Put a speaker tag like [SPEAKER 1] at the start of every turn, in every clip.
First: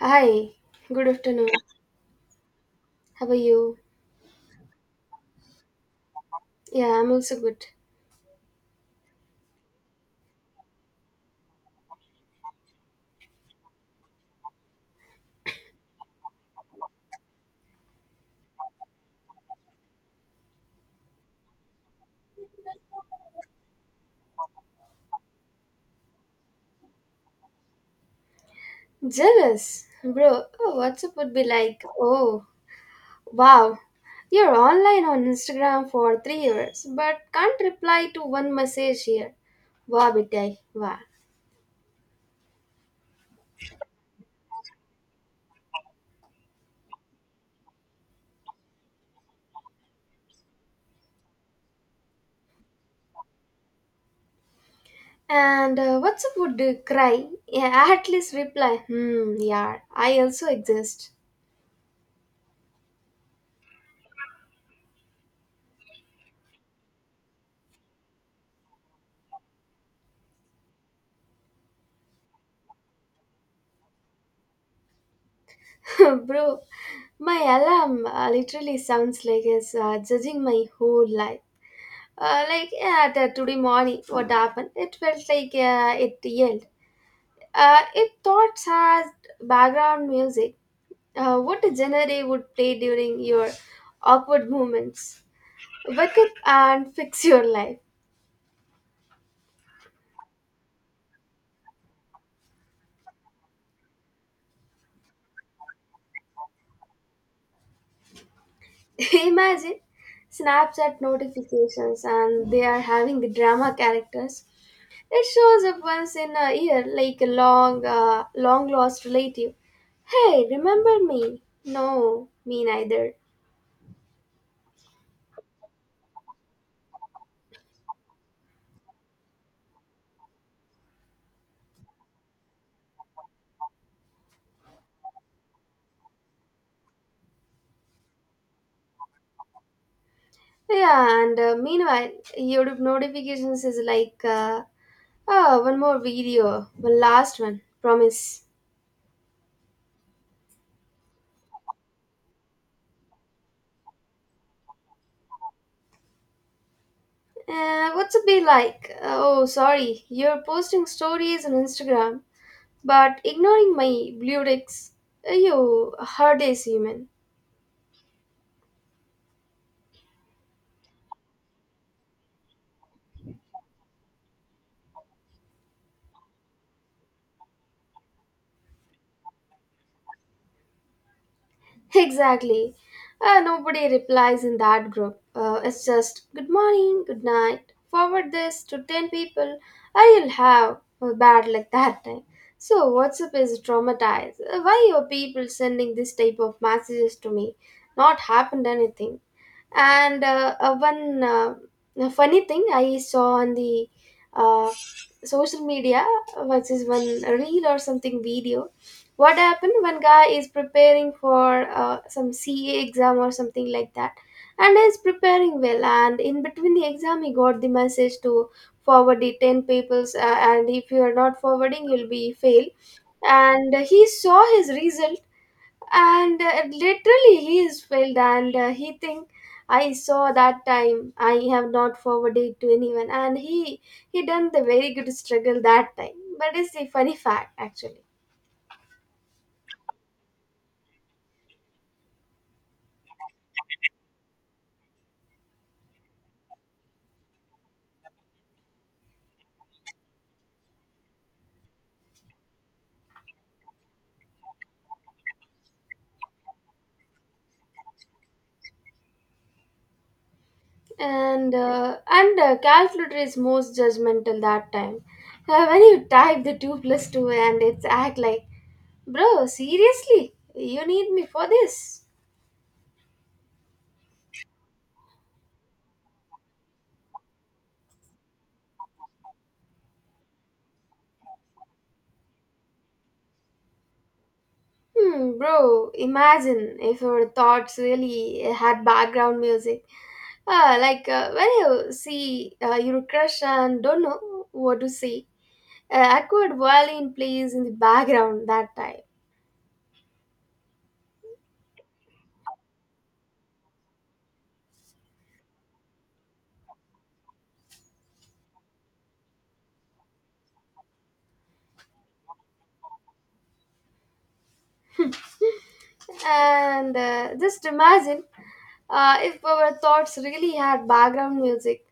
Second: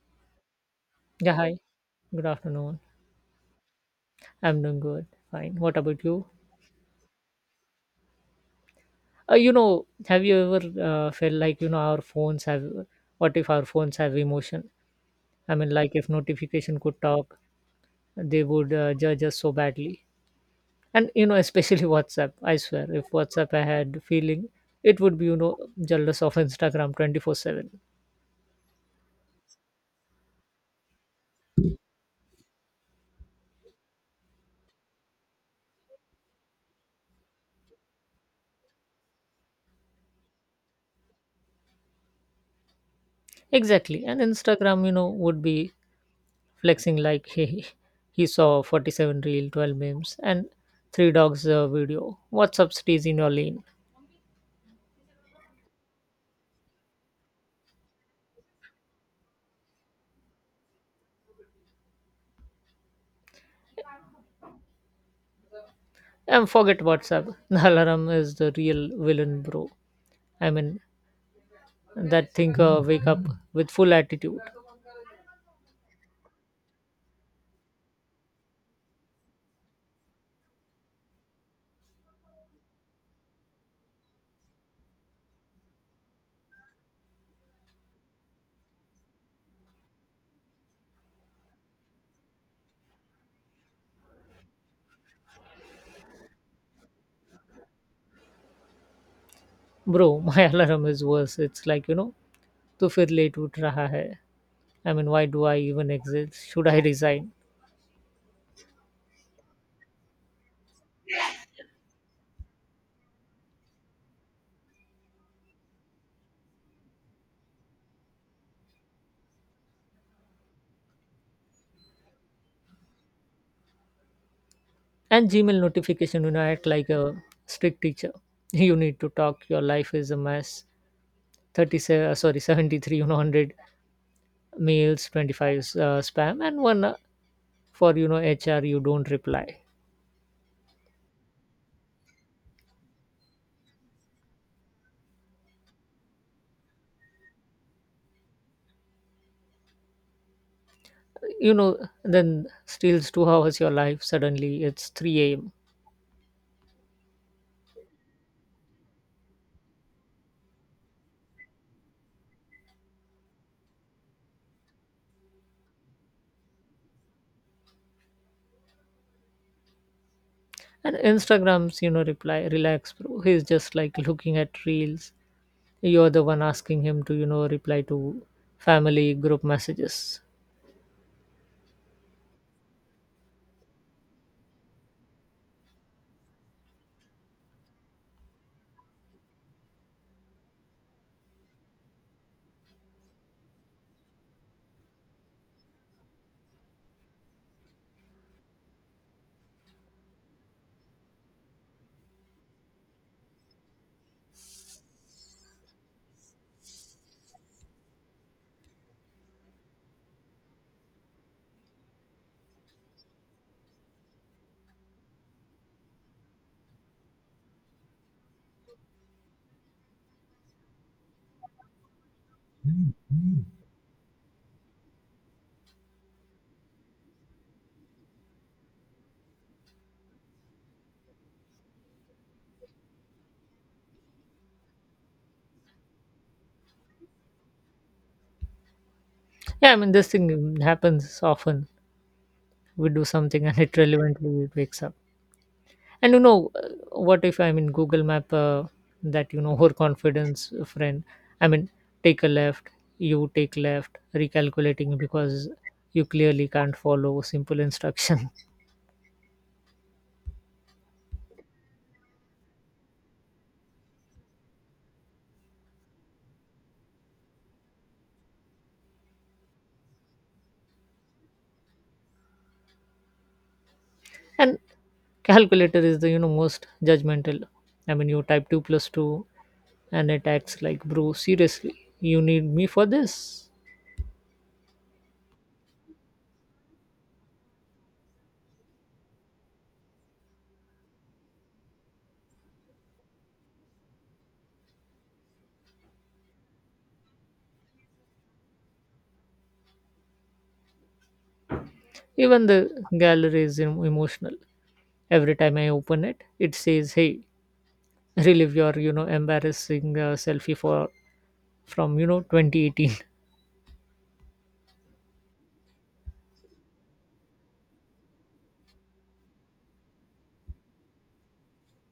[SPEAKER 1] Hi, good
[SPEAKER 2] Yeah,
[SPEAKER 1] afternoon.
[SPEAKER 2] hi. Good afternoon.
[SPEAKER 1] How are you?
[SPEAKER 2] I'm doing good. Fine. What about you?
[SPEAKER 1] Yeah, I'm also good.
[SPEAKER 2] You know, have you ever felt like, what if our phones have emotion? I mean, like if notification could talk, they would judge us so badly. And, especially WhatsApp. I swear, if WhatsApp had feeling, it would be, jealous of Instagram 24/7.
[SPEAKER 1] Jealous? Bro, oh, WhatsApp would be like, oh, wow, you're online on Instagram for 3 hours, but can't reply to one message here. Wow, bitai, wow.
[SPEAKER 2] Exactly. And Instagram, would be flexing, like he saw 47 reel 12 memes and three dogs video. WhatsApp, stays in your lane.
[SPEAKER 1] And WhatsApp would cry, yeah, at least reply, hmm, yeah, I also exist.
[SPEAKER 2] And forget WhatsApp. The alarm is the real villain, bro. I mean, that thing, wake up with full attitude.
[SPEAKER 1] Bro, my alarm literally sounds like it's judging my whole life. Like yeah, today morning, what happened? It felt like it yelled. It thought as background music. What genre it would play during your awkward moments? Wake up and fix your life.
[SPEAKER 2] Bro, my alarm is worse. It's like, to fir late ut raha hai. I mean, why do I even exist? Should I resign?
[SPEAKER 1] Imagine Snapchat notifications, and they are having the drama characters. It shows up once in a year, like a long lost relative. Hey, remember me? No, me neither.
[SPEAKER 2] And Gmail notification act like a strict teacher. You need to talk, your life is a mess. 37, sorry 73, 100 mails, 25 spam, and one for HR. You don't reply.
[SPEAKER 1] Yeah, and meanwhile, your notifications is like, oh, one more video, one last one, promise.
[SPEAKER 2] you know then steals 2 hours your life, suddenly it's 3 a.m.
[SPEAKER 1] What's it be like? Oh, sorry, you're posting stories on Instagram, but ignoring my blue ticks. You hard as human.
[SPEAKER 2] And Instagram's reply, relax bro, he's just like looking at reels. You're the one asking him to reply to family group messages.
[SPEAKER 1] Exactly. Nobody replies in that group. It's just good morning, good night. Forward this to 10 people. I'll have a bad luck that time. So WhatsApp is traumatized. Why are people sending this type of messages to me? Not happened anything. And one funny thing I saw on the uh, social media was is one reel or something video. What happened? One guy is preparing for some CA exam or something like that, and is preparing well. And in between the exam, he got the message to forward the 10 papers, and if you are not forwarding, you'll be fail. And he saw his result and literally he is filled and he think I saw that time I have not forwarded to anyone, and he done the very good struggle that time, but it's a funny fact actually.
[SPEAKER 2] Yeah, I mean this thing happens often. We do something and it relevantly it wakes up. And what if, I mean, Google Map, that her confidence friend? I mean, take a left, you take left, recalculating because you clearly can't follow simple instruction.
[SPEAKER 1] And Calculator is most judgmental that time, when you type the 2 plus 2 and it's act like, bro, seriously, you need me for this.
[SPEAKER 2] And calculator is the most judgmental. I mean, you type two plus two, and it acts like, bro, seriously, you need me for this.
[SPEAKER 1] Hmm, bro, imagine if your thoughts really had background music. Like when you see your crush and don't know what to say, awkward violin plays in the background that time.
[SPEAKER 2] Even the gallery is emotional. Every time I open it, it says, hey, relive your embarrassing selfie for from 2018.
[SPEAKER 1] and just imagine if our thoughts really had background music.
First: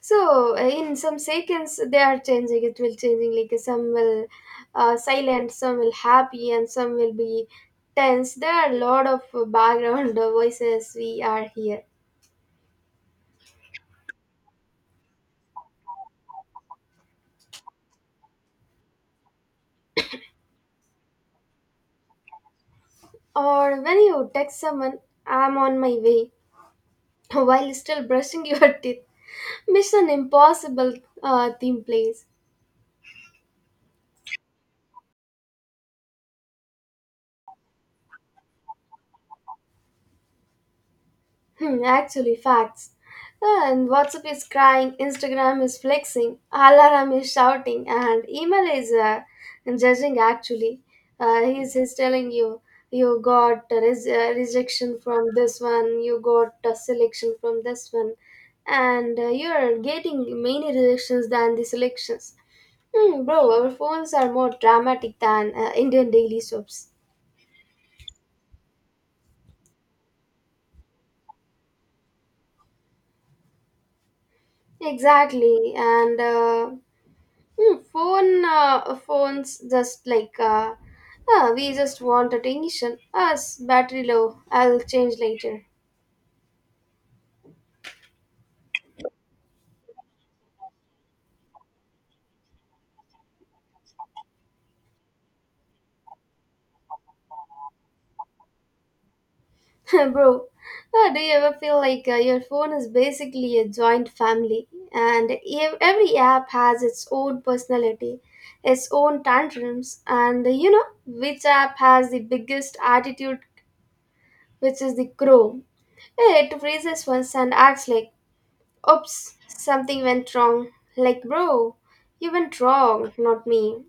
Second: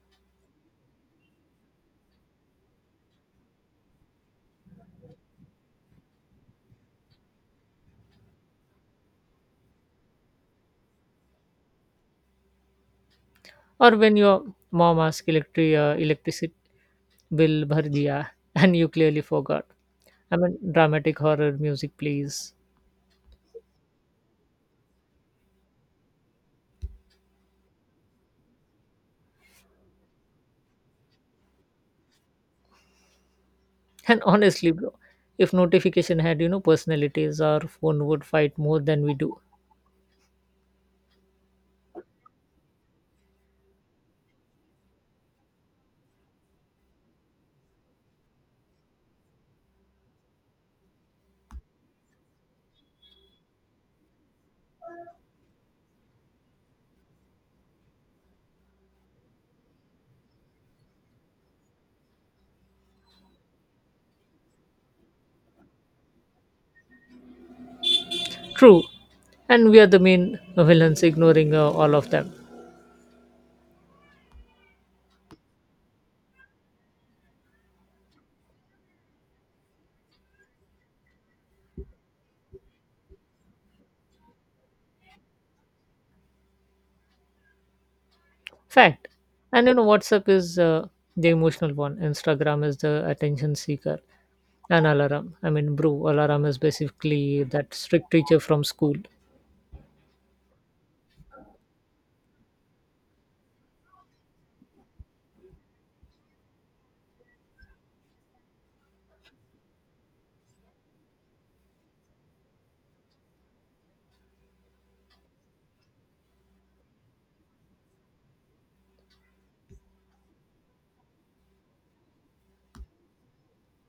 [SPEAKER 1] So in some seconds they are changing. It will changing like, some will silent, some will happy, and some will be tense. There are a lot of background voices we are here.
[SPEAKER 2] Or when your mom asks electricity bill bhar diya, and you clearly forgot. I mean, dramatic horror music please.
[SPEAKER 1] Or when you text someone, "I'm on my way," while still brushing your teeth. Mission Impossible theme plays.
[SPEAKER 2] And honestly bro, if notification had personalities, our phone would fight more than we do.
[SPEAKER 1] Hmm, actually, facts. And WhatsApp is crying, Instagram is flexing, Alarm is shouting, and email is judging. Actually, he's telling you you got rejection from this one, you got a selection from this one, and you're getting many rejections than the selections. Hmm, bro, our phones are more dramatic than Indian daily soaps.
[SPEAKER 2] True. And we are the main villains, ignoring all of them.
[SPEAKER 1] Exactly, and hmm, phones just like, we just want attention. Us battery low. I'll change later.
[SPEAKER 2] Fact. And WhatsApp is the emotional one. Instagram is the attention seeker. And alarm. I mean, bro, alarm is basically that strict teacher from school.
[SPEAKER 1] Bro. Do you ever feel like your phone is basically a joint family, and every app has its own personality, its own tantrums, and you know which app has the biggest attitude, which is the Chrome. It freezes once and acts like, oops, something went wrong. Like, bro, you went wrong, not me.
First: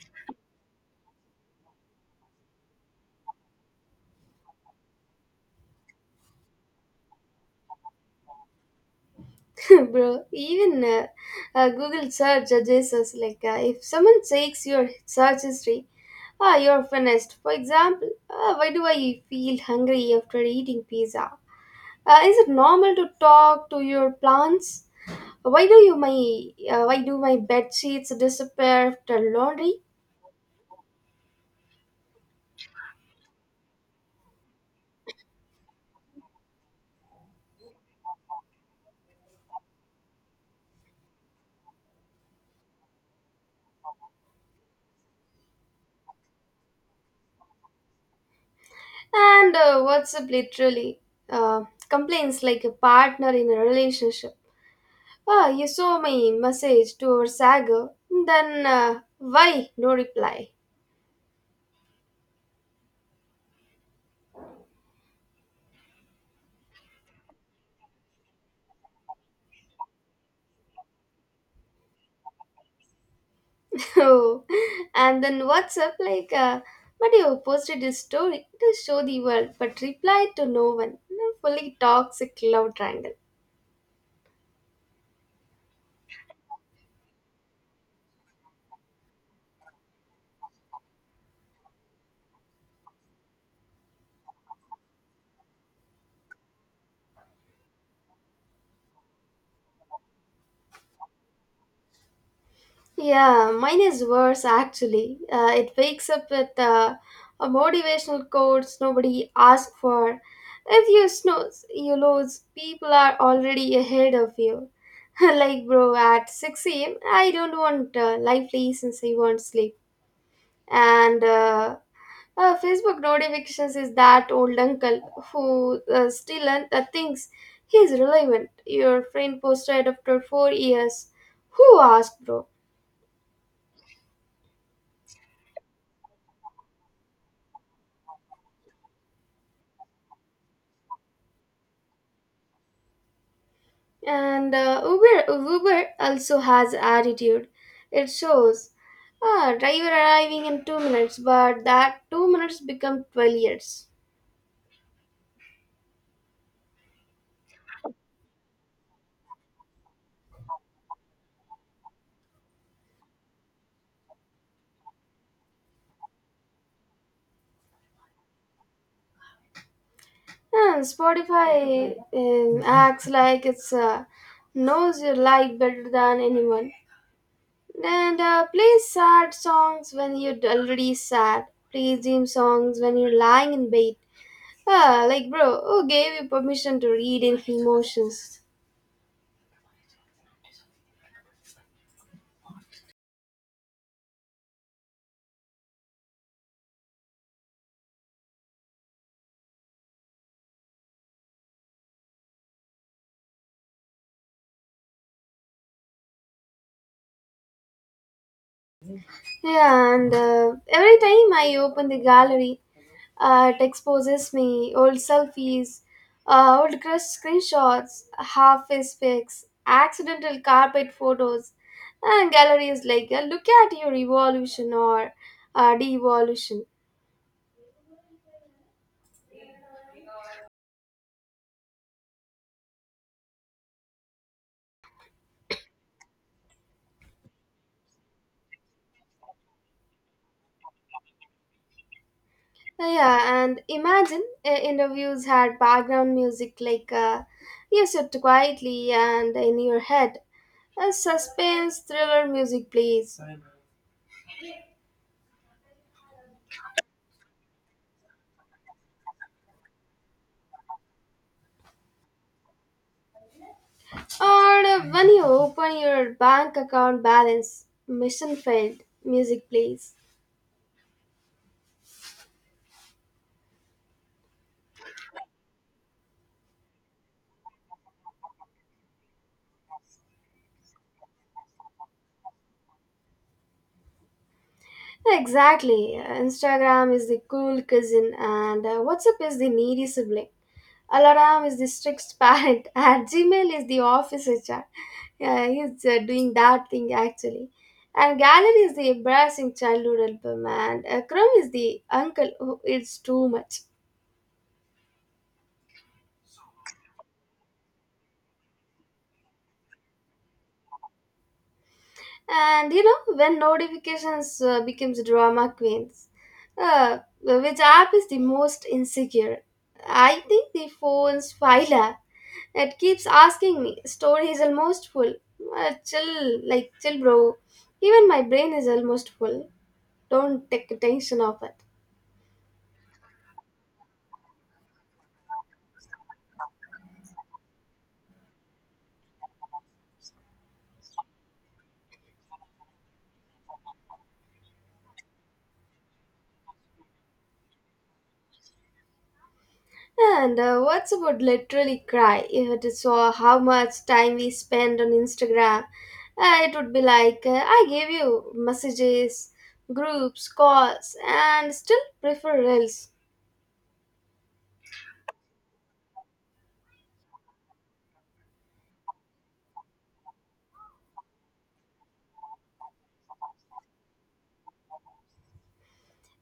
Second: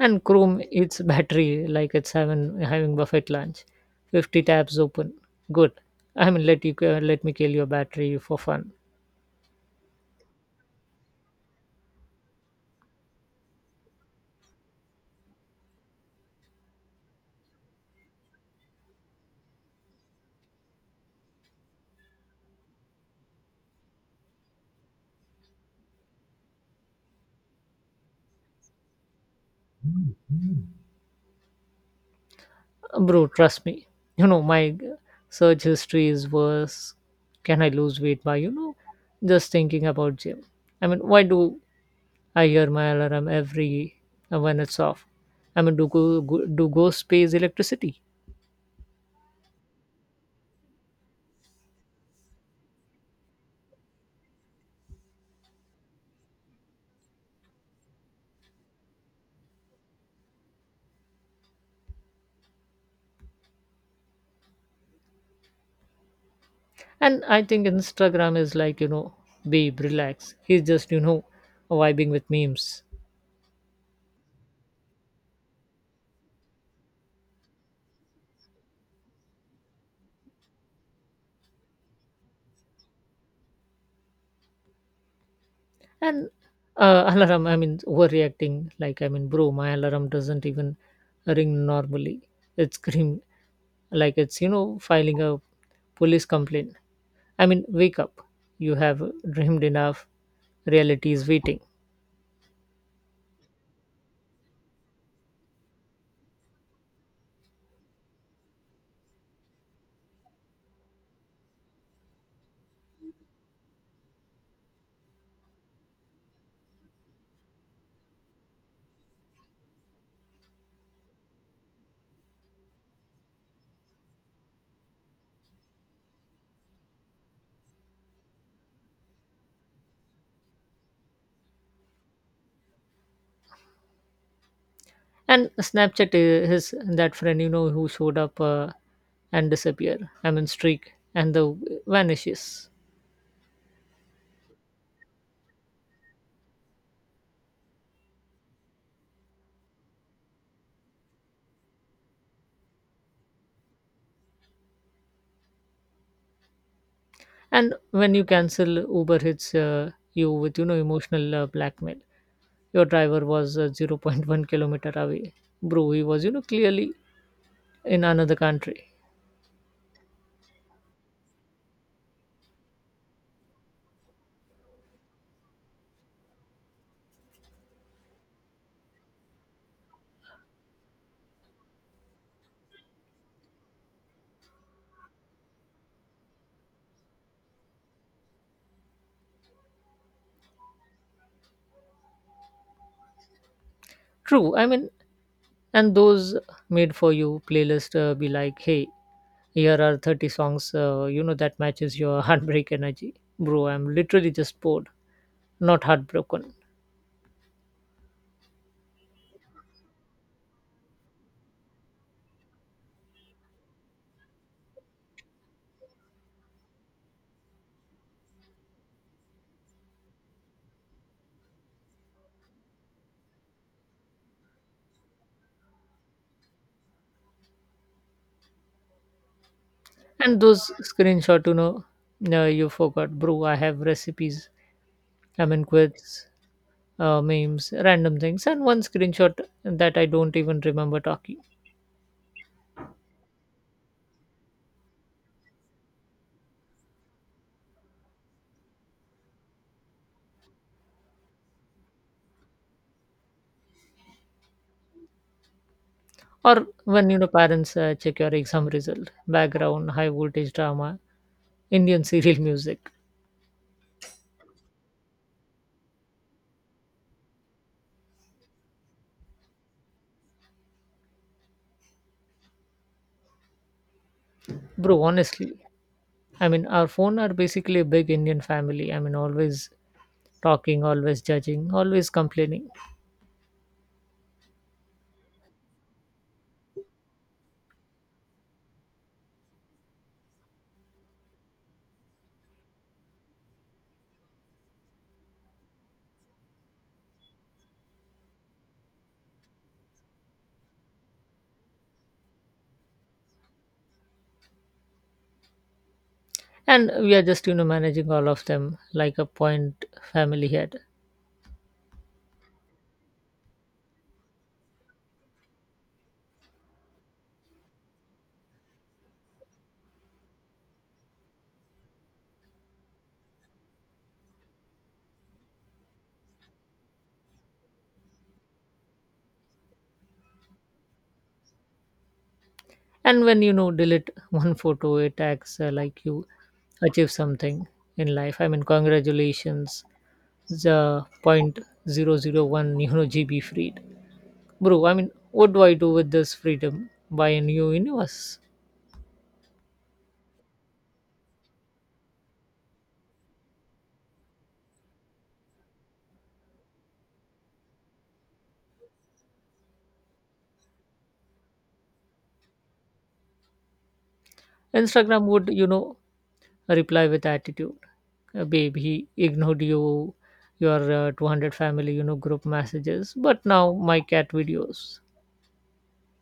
[SPEAKER 2] And Chrome, its battery, like it's having buffet lunch. 50 tabs open. Good. I mean, let me kill your battery for fun.
[SPEAKER 1] Bro, even Google search judges us. Like, if someone takes your search history, ah, you're finished. For example, why do I feel hungry after eating pizza? Is it normal to talk to your plants? Why do you my why do my bed sheets disappear after laundry?
[SPEAKER 2] Bro, trust me. You know my search history is worse. Can I lose weight by just thinking about gym? I mean, why do I hear my alarm every when it's off. I mean, do go do ghosts pays electricity?
[SPEAKER 1] And WhatsApp literally complains like a partner in a relationship. Ah, you saw my message to our saga, then why no reply?
[SPEAKER 2] And I think Instagram is like, babe, relax. He's just, vibing with memes.
[SPEAKER 1] Oh, and then WhatsApp like, but you posted this story to show the world, but replied to no one. No. Fully toxic love triangle.
[SPEAKER 2] And alarm, I mean, overreacting. Like, I mean, bro, my alarm doesn't even ring normally. It's scream, like it's filing a police complaint. I mean, wake up. You have dreamed enough. Reality is waiting.
[SPEAKER 1] Yeah, mine is worse actually. It wakes up with a motivational quotes nobody asked for. If you snooze, you lose. People are already ahead of you. Like bro, at six a.m. I don't want life lessons. I want sleep. And Facebook notifications is that old uncle who still thinks he's relevant. Your friend posted after 4 years. Who asked, bro?
[SPEAKER 2] And Snapchat is his that friend who showed up and disappear. I mean, streak and the vanishes.
[SPEAKER 1] And Uber, Uber also has attitude. It shows, ah, driver arriving in 2 minutes, but that 2 minutes become 12 years.
[SPEAKER 2] And when you cancel, Uber hits you with emotional blackmail. Your driver was 0. 0.1 kilometer away. Bro, he was clearly in another country.
[SPEAKER 1] And Spotify acts like it's knows your life better than anyone. And play sad songs when you're already sad. Play dream songs when you're lying in bed. Ah, like bro, who gave you permission to read in emotions?
[SPEAKER 2] True. I mean, and those made for you playlist, be like, hey, here are 30 songs that matches your heartbreak energy. Bro, I'm literally just bored, not heartbroken.
[SPEAKER 1] Yeah, and every time I open the gallery, it exposes me old selfies, old crushed screenshots, half face pics, accidental carpet photos, and gallery is like, look at your evolution or devolution.
[SPEAKER 2] And those screenshot, you forgot, bro. I have recipes. I mean, quotes, memes, random things, and one screenshot that I don't even remember talking.
[SPEAKER 1] Yeah, and imagine interviews had background music like you sit quietly and in your head. A suspense thriller music plays.
[SPEAKER 2] Or when parents check your exam result, background, high voltage drama, Indian serial music.
[SPEAKER 1] Or when you open your bank account balance, mission failed, music plays.
[SPEAKER 2] Bro, honestly, I mean, our phone are basically a big Indian family. I mean, always talking, always judging, always complaining.
[SPEAKER 1] Exactly. Instagram is the cool cousin, and WhatsApp is the needy sibling. Alarm is the strict parent, and Gmail is the office HR. Yeah, he's doing that thing actually. And Gallery is the embarrassing childhood album, and Chrome is the uncle who eats too much.
[SPEAKER 2] And we are just managing all of them like a point family head.
[SPEAKER 1] And you know when notifications becomes drama queens, which app is the most insecure? I think the phone's file app. It keeps asking me storage is almost full. Chill, like chill bro, even my brain is almost full. Don't take attention of it.
[SPEAKER 2] And when delete one photo, it acts like you achieve something in life. I mean, congratulations, the point 001 GB freed. Bro, I mean, what do I do with this freedom? Buy a new universe.
[SPEAKER 1] And WhatsApp would literally cry if it saw how much time we spend on Instagram. It would be like, I gave you messages, groups, calls, and still prefer Reels.
[SPEAKER 2] Instagram would, reply with attitude. Babe, he ignored you, your 200 family, group messages, but now my cat videos.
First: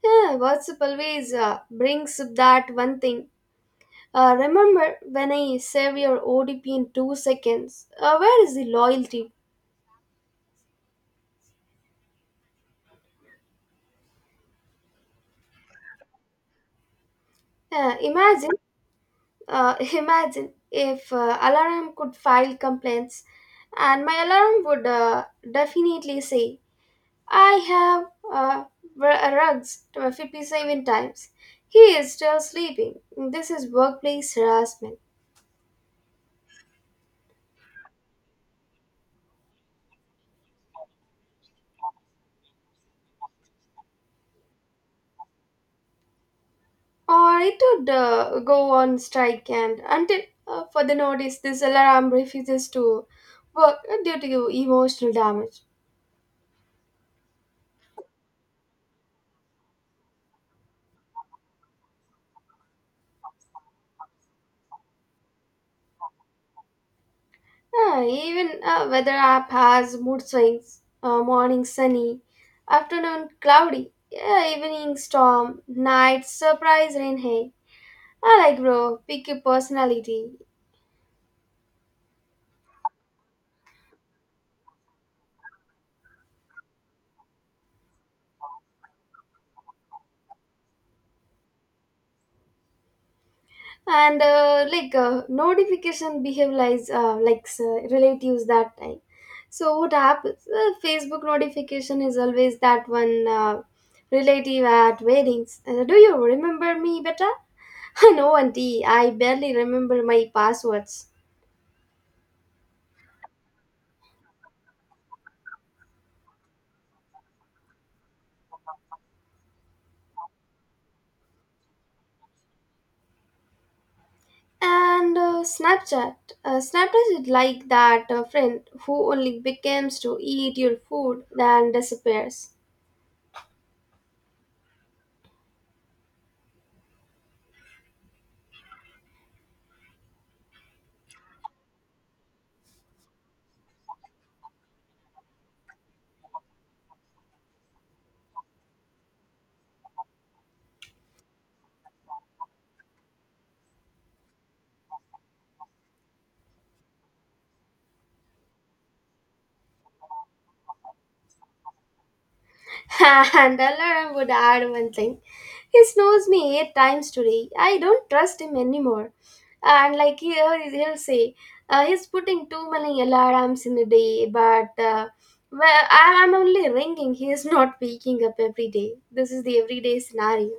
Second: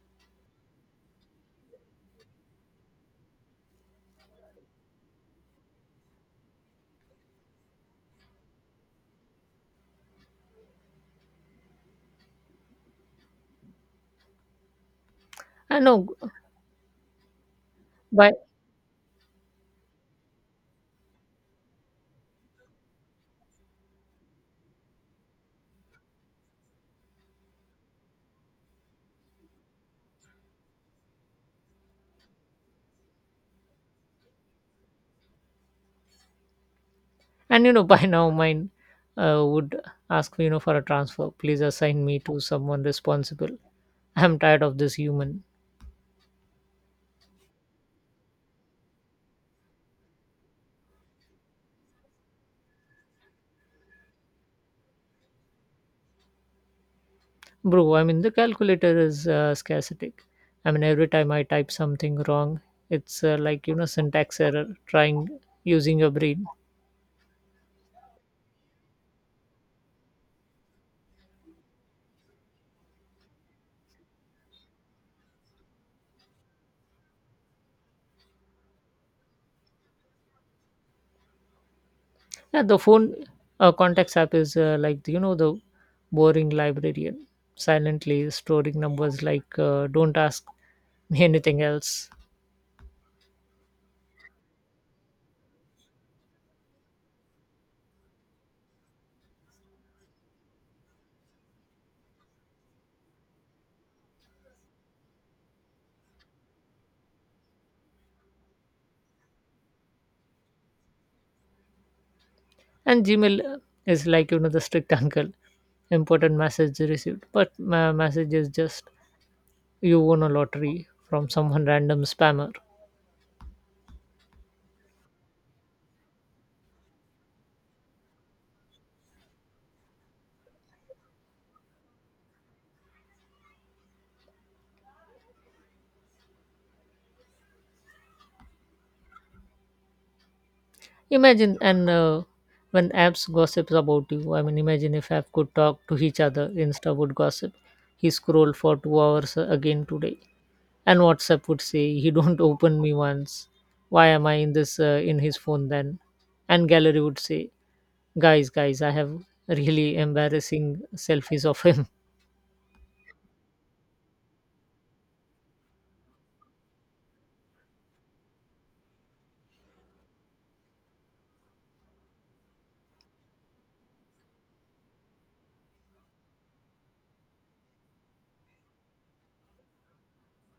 [SPEAKER 1] Yeah, WhatsApp always brings up that one thing. Remember when I save your ODP in 2 seconds? Where is the loyalty?
[SPEAKER 2] I know. By
[SPEAKER 1] Imagine imagine if alarm could file complaints, and my alarm would definitely say, "I have uh, rugs to 57 times. He is still sleeping. This is workplace harassment."
[SPEAKER 2] And, by now, mine would ask for a transfer. Please assign me to someone responsible. I'm tired of this human,
[SPEAKER 1] Or it would go on strike, and until further notice, this alarm refuses to work due to emotional damage.
[SPEAKER 2] bro. I mean the calculator is scarcity. I mean, every time I type something wrong, it's like, syntax error. Trying using your brain.
[SPEAKER 1] Yeah, even a weather app has mood swings. Morning sunny, afternoon cloudy, yeah, evening storm, night surprise rain. Hey, I like bro, pick your personality.
[SPEAKER 2] Yeah, the phone contacts app is like, the boring librarian, silently storing numbers like, don't ask me anything else.
[SPEAKER 1] And like notification behave like relatives that time. So what happens? Facebook notification is always that one relative at weddings. Do you remember me better? No, auntie. I barely remember my passwords.
[SPEAKER 2] And Gmail is like, the strict uncle, important message received, but my message is just, you won a lottery from someone random spammer.
[SPEAKER 1] And Snapchat. Snapchat is like that friend who only becomes to eat your food, then disappears.
[SPEAKER 2] Imagine, and when apps gossips about you, I mean, imagine if app could talk to each other. Insta would gossip, he scrolled for 2 hours again today. And WhatsApp would say, he don't open me once. Why am I in this in his phone then? And gallery would say, guys, guys, I have really embarrassing selfies of him.
[SPEAKER 1] And Alara would add one thing. He snores me 8 times today. I don't trust him anymore. And like here, he'll say, he's putting too many alarms in a day, but well, I'm only ringing. He is not waking up every day. This is the everyday scenario.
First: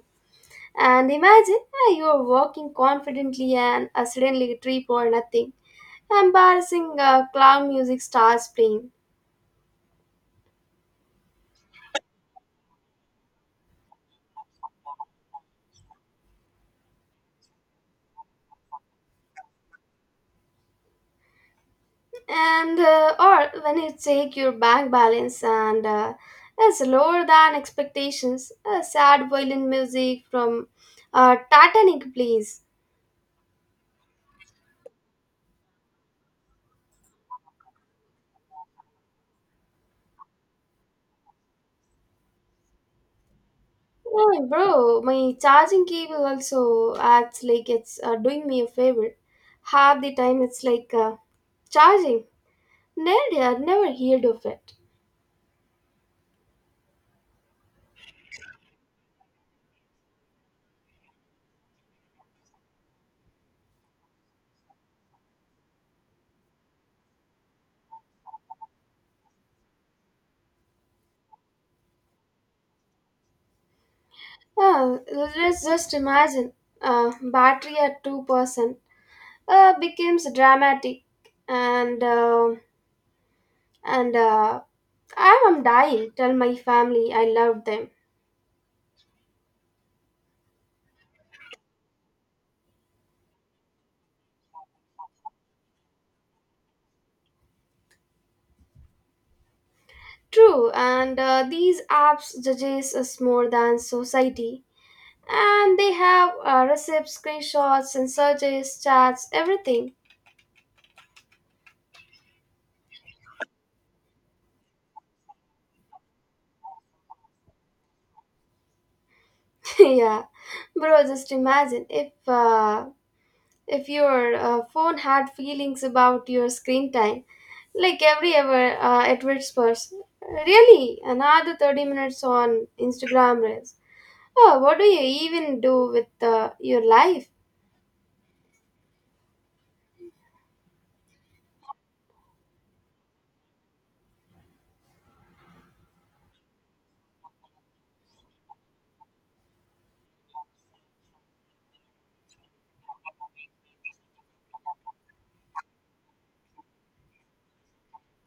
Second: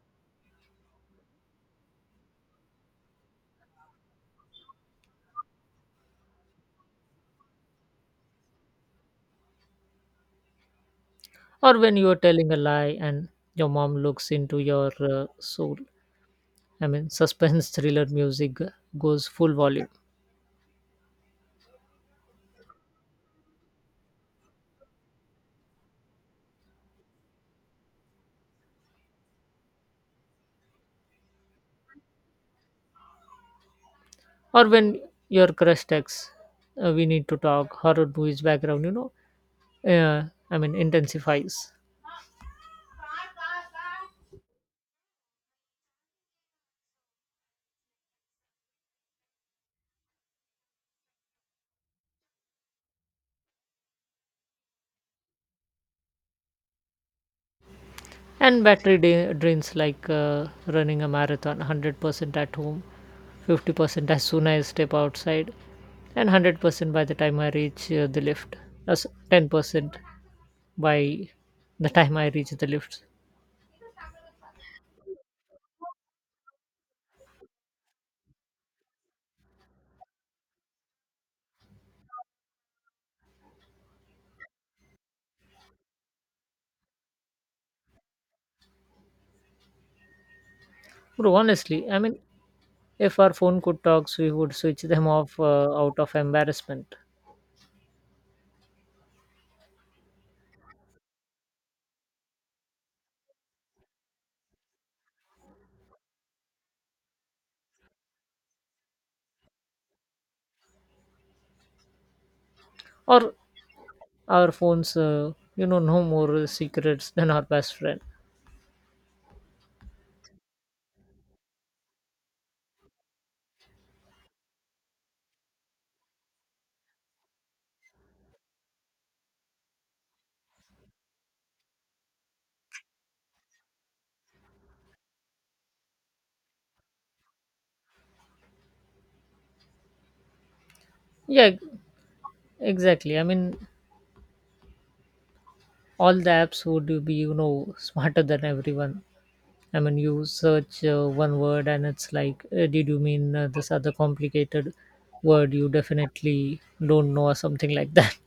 [SPEAKER 1] And imagine ah, you are walking confidently and suddenly a tree for nothing. Embarrassing clown music starts playing.
[SPEAKER 2] Or when you are telling a lie and your mom looks into your soul, I mean, suspense thriller music goes full volume.
[SPEAKER 1] And or when you take your bank balance and is lower than expectations, a sad violin music from Titanic plays.
[SPEAKER 2] Or when your crush texts, we need to talk, horror movies background, uh, I mean, intensifies.
[SPEAKER 1] Oh, bro, my charging cable also acts like it's doing me a favor. Half the time it's like, charging. Never heard of it.
[SPEAKER 2] And battery drains, like running a marathon. 100% at home, 50% as soon as I step outside, and 100% by the time I reach the lift. That's 10% by the time I reach the lift.
[SPEAKER 1] Oh, let's just imagine battery at 2% becomes dramatic and uh, and I am dying. Tell my family I love them.
[SPEAKER 2] Bro, honestly, I mean, if our phone could talk, we would switch them off out of embarrassment.
[SPEAKER 1] True, and these apps judges us more than society. And they have receipts, screenshots, and searches, chats, everything.
[SPEAKER 2] Or our phones, no more secrets than our best friend.
[SPEAKER 1] Yeah, bro, just imagine if your phone had feelings about your screen time, like every ever at which person, really another 30 minutes on Instagram reels? Oh, what do you even do with your life?
[SPEAKER 2] Yeah, exactly. I mean, all the apps would be, smarter than everyone. I mean, you search one word and it's like, did you mean this other complicated word you definitely don't know or something like that?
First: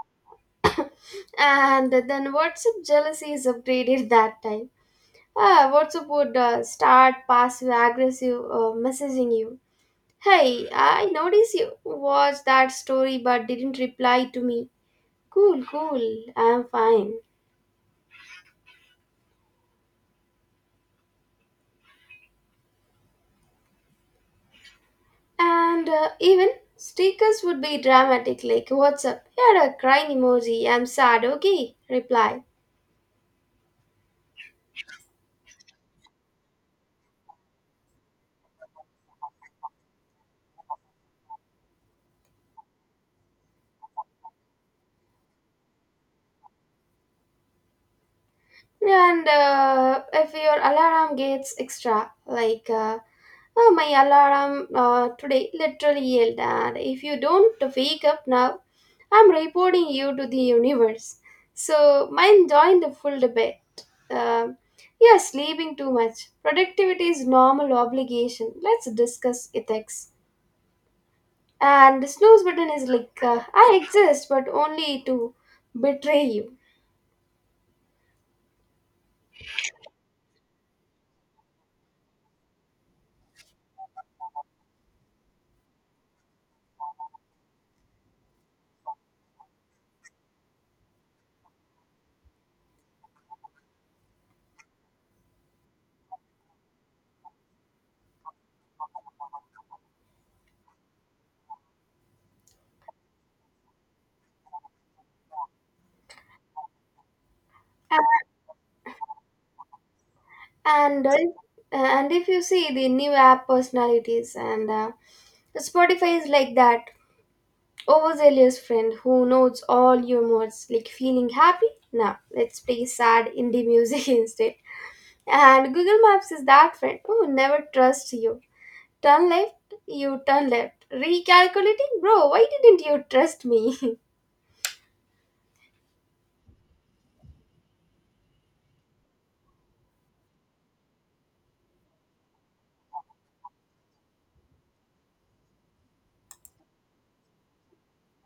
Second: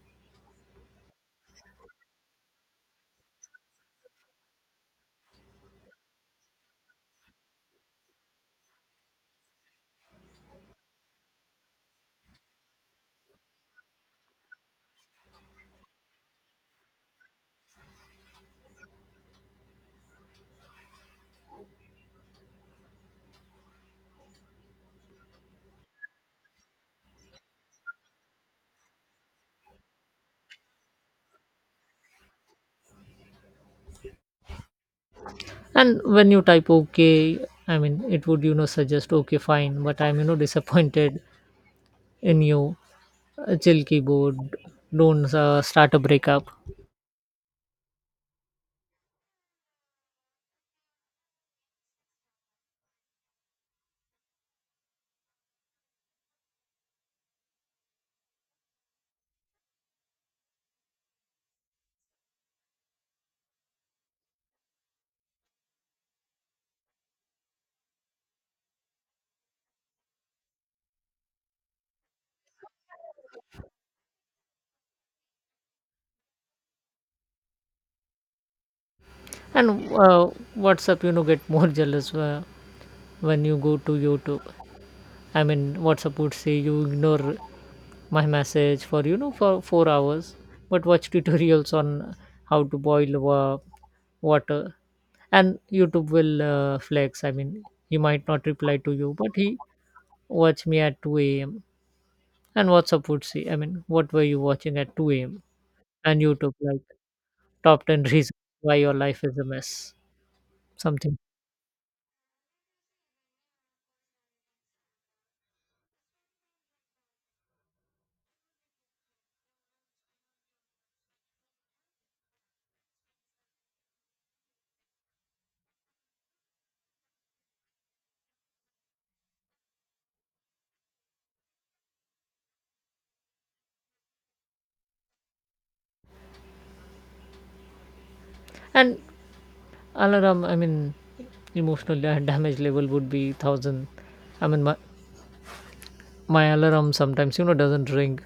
[SPEAKER 1] And then WhatsApp jealousy is upgraded that time. Ah, WhatsApp would start passive aggressive messaging you. Hey, I noticed you watched that story but didn't reply to me. Cool, cool, I'm fine. And even stickers would be dramatic, like "What's up?" Here a crying emoji. I'm sad. Okay, reply.
[SPEAKER 2] And when you type OK, I mean, it would, suggest, okay, fine, but I'm, disappointed in you. Chill keyboard, don't start a breakup.
[SPEAKER 1] And if your alarm gets extra, like "Oh, my alarm today literally yelled," and if you don't wake up now, I'm reporting you to the universe. So mine joined the full debate. Yeah, sleeping too much. Productivity is normal obligation. Let's discuss ethics. And the snooze button is like, I exist, but only to betray you.
[SPEAKER 2] And WhatsApp, get more jealous when you go to YouTube. I mean, WhatsApp would say, you ignore my message for, 4 hours, but watch tutorials on how to boil water. And YouTube will flex. I mean, he might not reply to you, but he watch me at 2 a.m. And WhatsApp would say, I mean, what were you watching at 2 a.m.? And YouTube, like, top 10 reasons why your life is a mess
[SPEAKER 1] And uh,
[SPEAKER 2] something.
[SPEAKER 1] and if you see the new app personalities and Spotify is like that overzealous friend who knows all your moods. Like, feeling happy, now let's play sad indie music instead. And Google Maps is that friend who never trusts you. Turn left, you turn left. Recalculating, bro. Why didn't you trust me?
[SPEAKER 2] And alarm, I mean, emotional damage level would be 1,000. I mean, my alarm sometimes doesn't ring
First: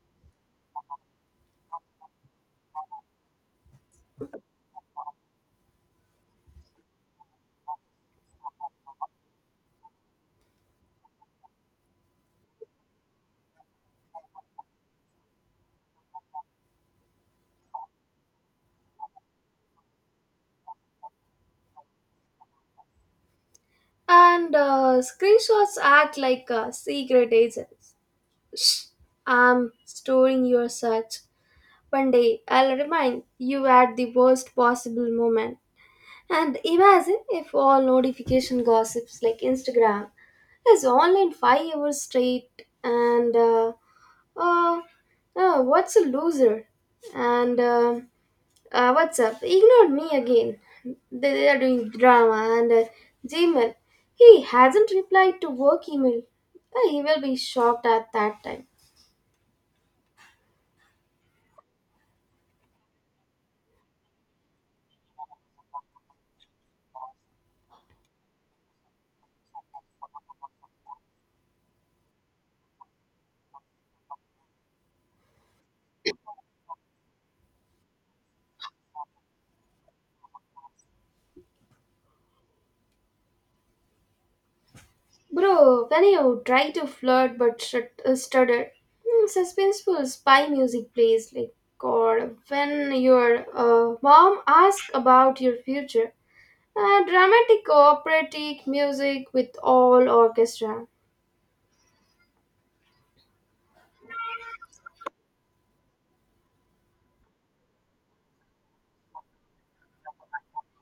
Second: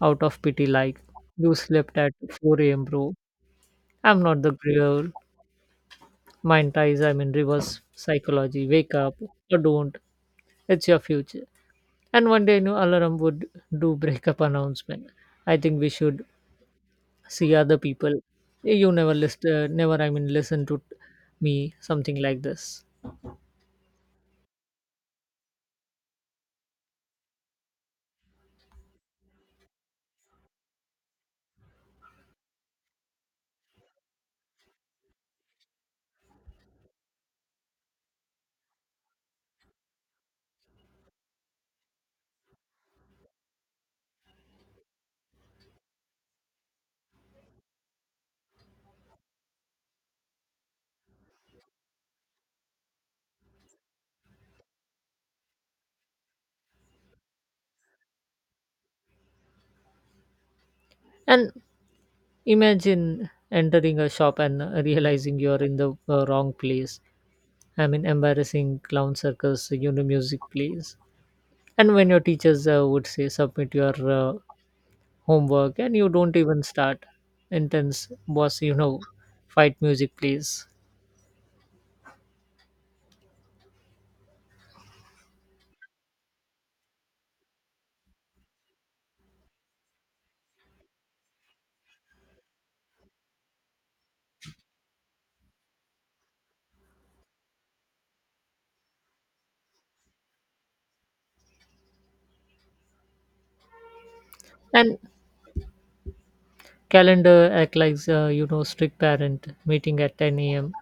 [SPEAKER 2] out of pity. Like, you slept at 4 a.m. bro, I'm not the girl. Mind ties, I mean, reverse psychology. Wake up or don't. It's your future. And one day new alarm would do breakup announcement. I think we should see other people. "Eh, you never list never, I mean, listen to me something like this.
[SPEAKER 1] And screenshots act like secret agents. Shh, I'm storing your search. One day I'll remind you at the worst possible moment. And imagine if all notification gossips, like Instagram is online 5 hours straight and uh, what's a loser? And what's up? Ignored me again. They are doing drama and Gmail. He hasn't replied to work email. He will be shocked at that time.
[SPEAKER 2] And imagine entering a shop and realizing you're in the wrong place. I mean, embarrassing clown circus music plays. And when your teachers would say submit your uh, homework and you don't even start. Intense boss fight music plays.
[SPEAKER 1] Bro, when you try to flirt but stutter, hmm, suspenseful spy music plays like God. When your mom asks about your future, dramatic operatic music with all orchestra.
[SPEAKER 2] And calendar act like, strict parent. Meeting at 10 a.m.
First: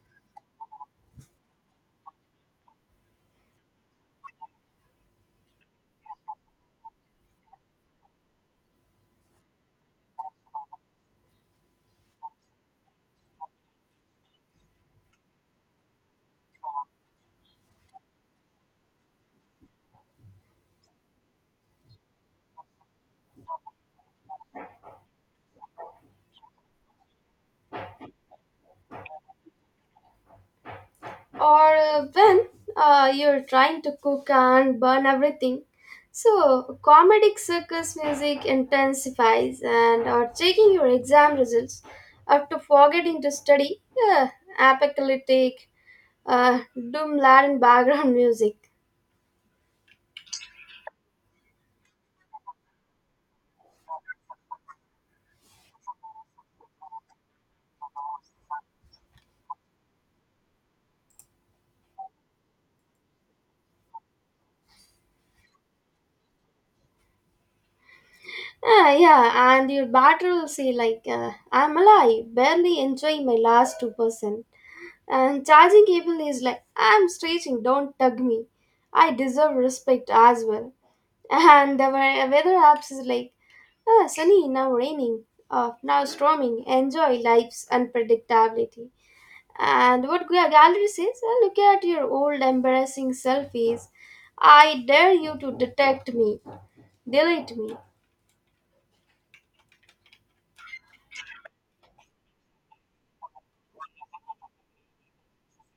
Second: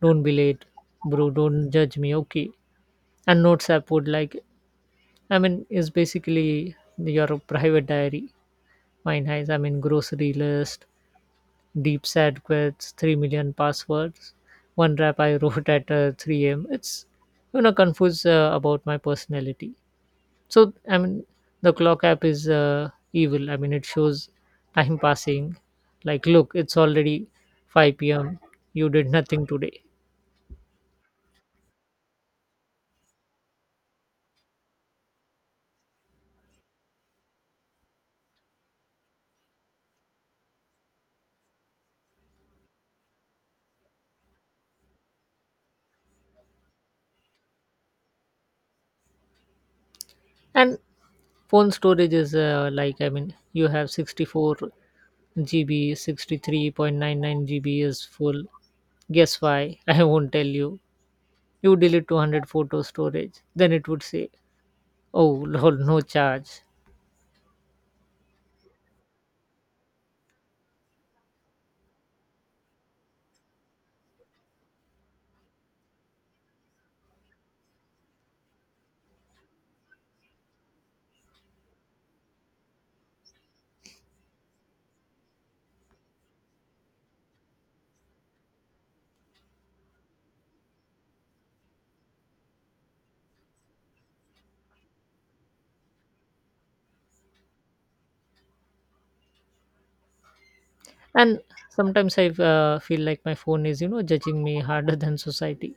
[SPEAKER 2] Don't be late, bro. Don't judge me, okay? And notes app would, like I mean, is basically your private diary. Mine has, I mean, grocery list, deep sad quits, 3 million passwords, one rap I wrote at 3 a.m. It's confused about my personality. So, I mean, the clock app is evil. I mean, it shows time passing. Like, look, it's already 5 p.m. you did nothing today.
[SPEAKER 1] Or when you're trying to cook and burn everything, so comedic circus music intensifies. And or checking your exam results after forgetting to study, uh, apocalyptic, doom laden background music.
[SPEAKER 2] And phone storage is like, I mean, you have 64 GB, 63.99 gb is full. Guess why? I won't tell you. You delete 200 photo storage, then it would say, oh lol no charge.
[SPEAKER 1] Ah, yeah, and your battery will say, like, I'm alive, barely enjoying my last 2%. And charging cable is like, I'm stretching, don't tug me. I deserve respect as well. And the weather apps is like, ah, sunny, now raining. Oh, now storming, enjoy life's unpredictability. And what gallery says, "Ah, look at your old embarrassing selfies. I dare you to detect me, delete me.
[SPEAKER 2] And sometimes I feel like my phone is judging me harder than society.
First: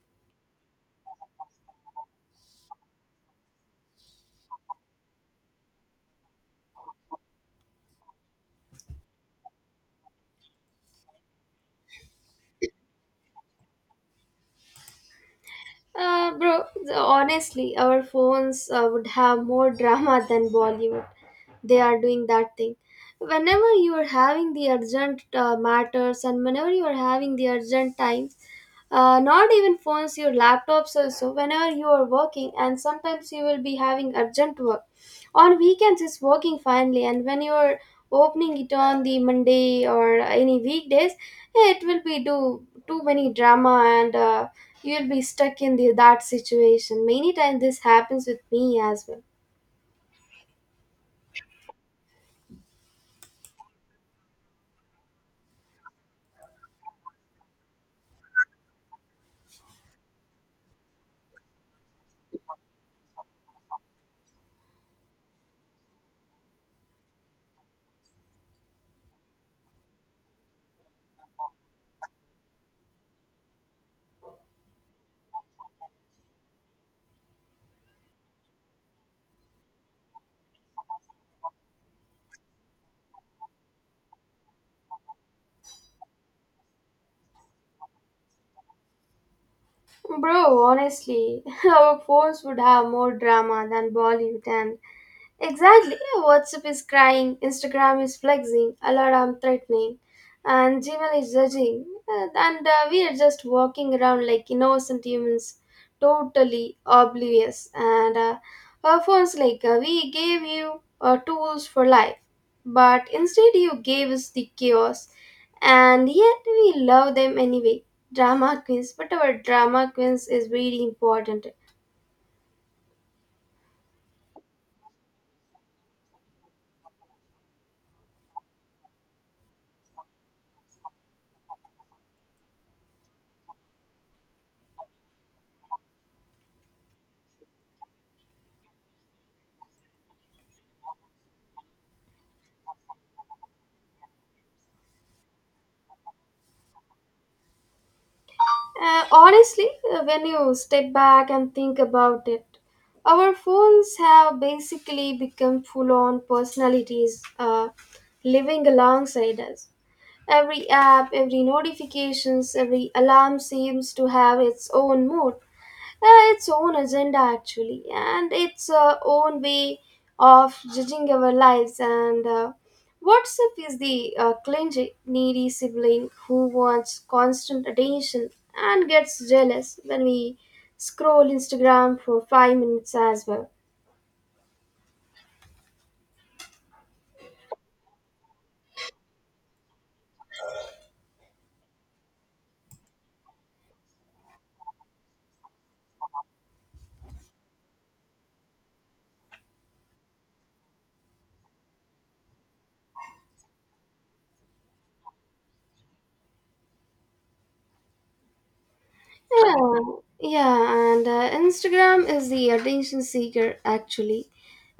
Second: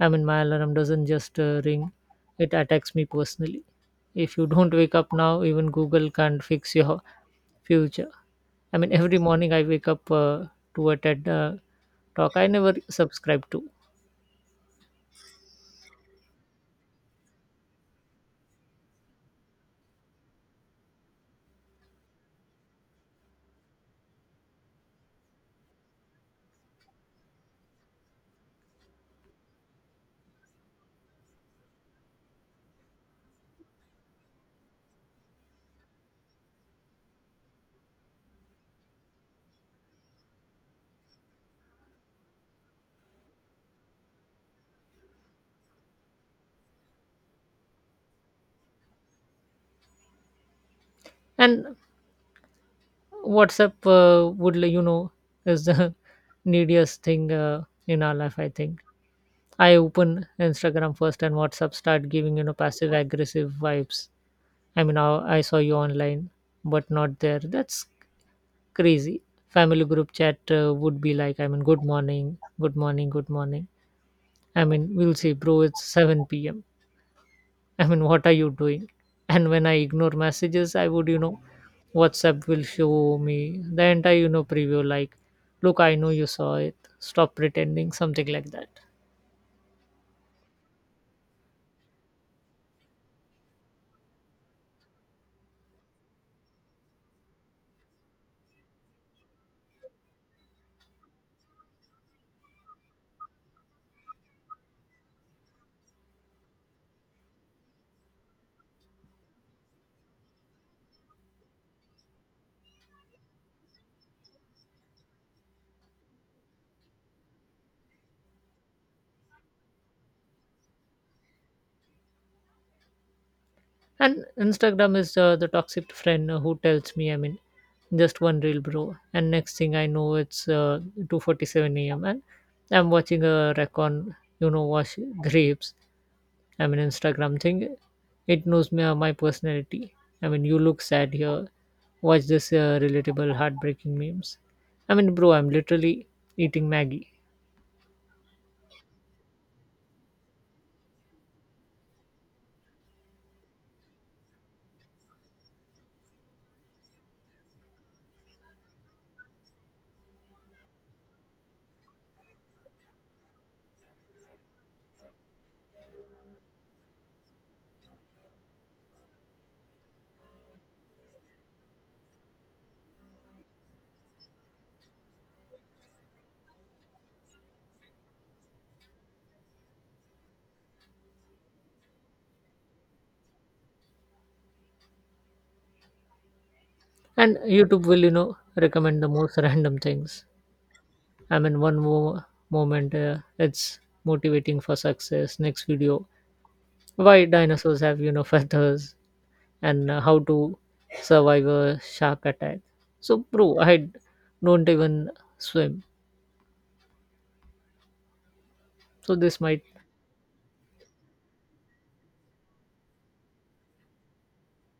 [SPEAKER 2] I mean, my alarm doesn't just ring, it attacks me personally. If you don't wake up now, even Google can't fix your future. I mean, every morning I wake up to a TED talk I never subscribe to.
[SPEAKER 1] Bro, honestly, our phones would have more drama than Bollywood. They are doing that thing, whenever you are having the urgent matters and whenever you are having the urgent times. Not even phones, your laptops also, whenever you are working and sometimes you will be having urgent work on weekends is working finally, and when you are opening it on the Monday or any weekdays, it will be do too many drama. And you will be stuck in that situation. Many times this happens with me as well.
[SPEAKER 2] And WhatsApp would, is the neediest thing in our life, I think. I open Instagram first and WhatsApp start giving, passive aggressive vibes. I mean, I saw you online, but not there. That's crazy. Family group chat would be like, I mean, good morning, good morning, good morning. I mean, we'll see, bro, it's 7 p.m. I mean, what are you doing? And when I ignore messages, I would, you know, WhatsApp will show me the entire, preview like, look, I know you saw it. Stop pretending, something like that.
[SPEAKER 1] Bro, honestly, our phones would have more drama than Bollywood, and exactly. WhatsApp is crying, Instagram is flexing, alarm threatening, and Gmail is judging. And We are just walking around like innocent humans, totally oblivious. And our phones, like, we gave you tools for life, but instead you gave us the chaos. And yet we love them anyway. Drama queens, but our drama queens is really important.
[SPEAKER 2] And Instagram is the toxic friend who tells me, I mean, just one reel, bro. And next thing I know, it's 2:47 a.m. and I'm watching a recon, wash grapes. I mean, Instagram thing, it knows me, my personality. I mean, you look sad here. Watch this relatable, heartbreaking memes. I mean, bro, I'm literally eating Maggie.
[SPEAKER 1] When you step back and think about it, our phones have basically become full on personalities living alongside us. Every app, every notifications, every alarm seems to have its own mood, its own agenda actually, and its own way of judging our lives. And WhatsApp is the clingy needy sibling who wants constant attention and gets jealous when we scroll Instagram for 5 minutes as well.
[SPEAKER 2] And YouTube will, recommend the most random things. I mean, one moment it's motivating for success. Next video, why dinosaurs have feathers and how to survive a shark attack. So, bro, I don't even swim. So this might.
[SPEAKER 1] Yeah, yeah, and Instagram is the attention seeker actually.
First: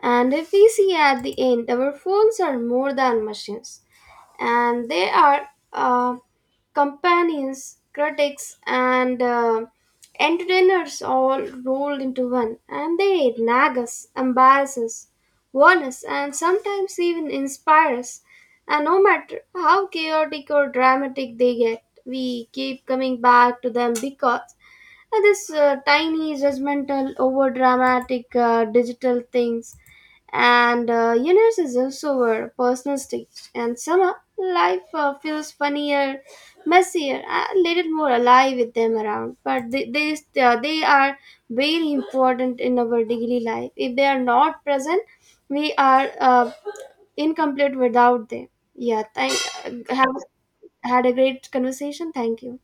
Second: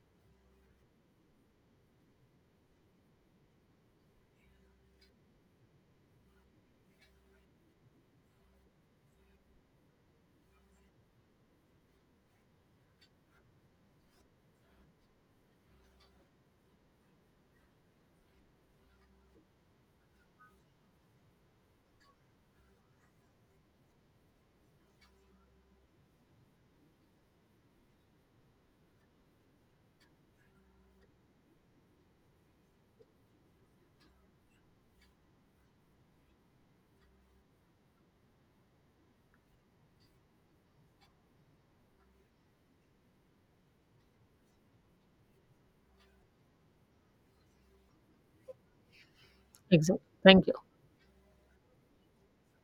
[SPEAKER 1] And if we see at the end, our phones are more than machines, and they are uh, companions, critics, and entertainers, all rolled into one. And they nag us, embarrass us, warn us, and sometimes even inspire us. And no matter how chaotic or dramatic they get, we keep coming back to them, because this tiny judgmental over dramatic digital things and universe is also our personal stage, and somehow life feels funnier, messier, a little more alive with them around. But they are very important in our daily life. If they are not present, we are incomplete without them. Yeah, thank uh,
[SPEAKER 2] Exactly.
[SPEAKER 1] have
[SPEAKER 2] Thank you.
[SPEAKER 1] had a great conversation, thank you.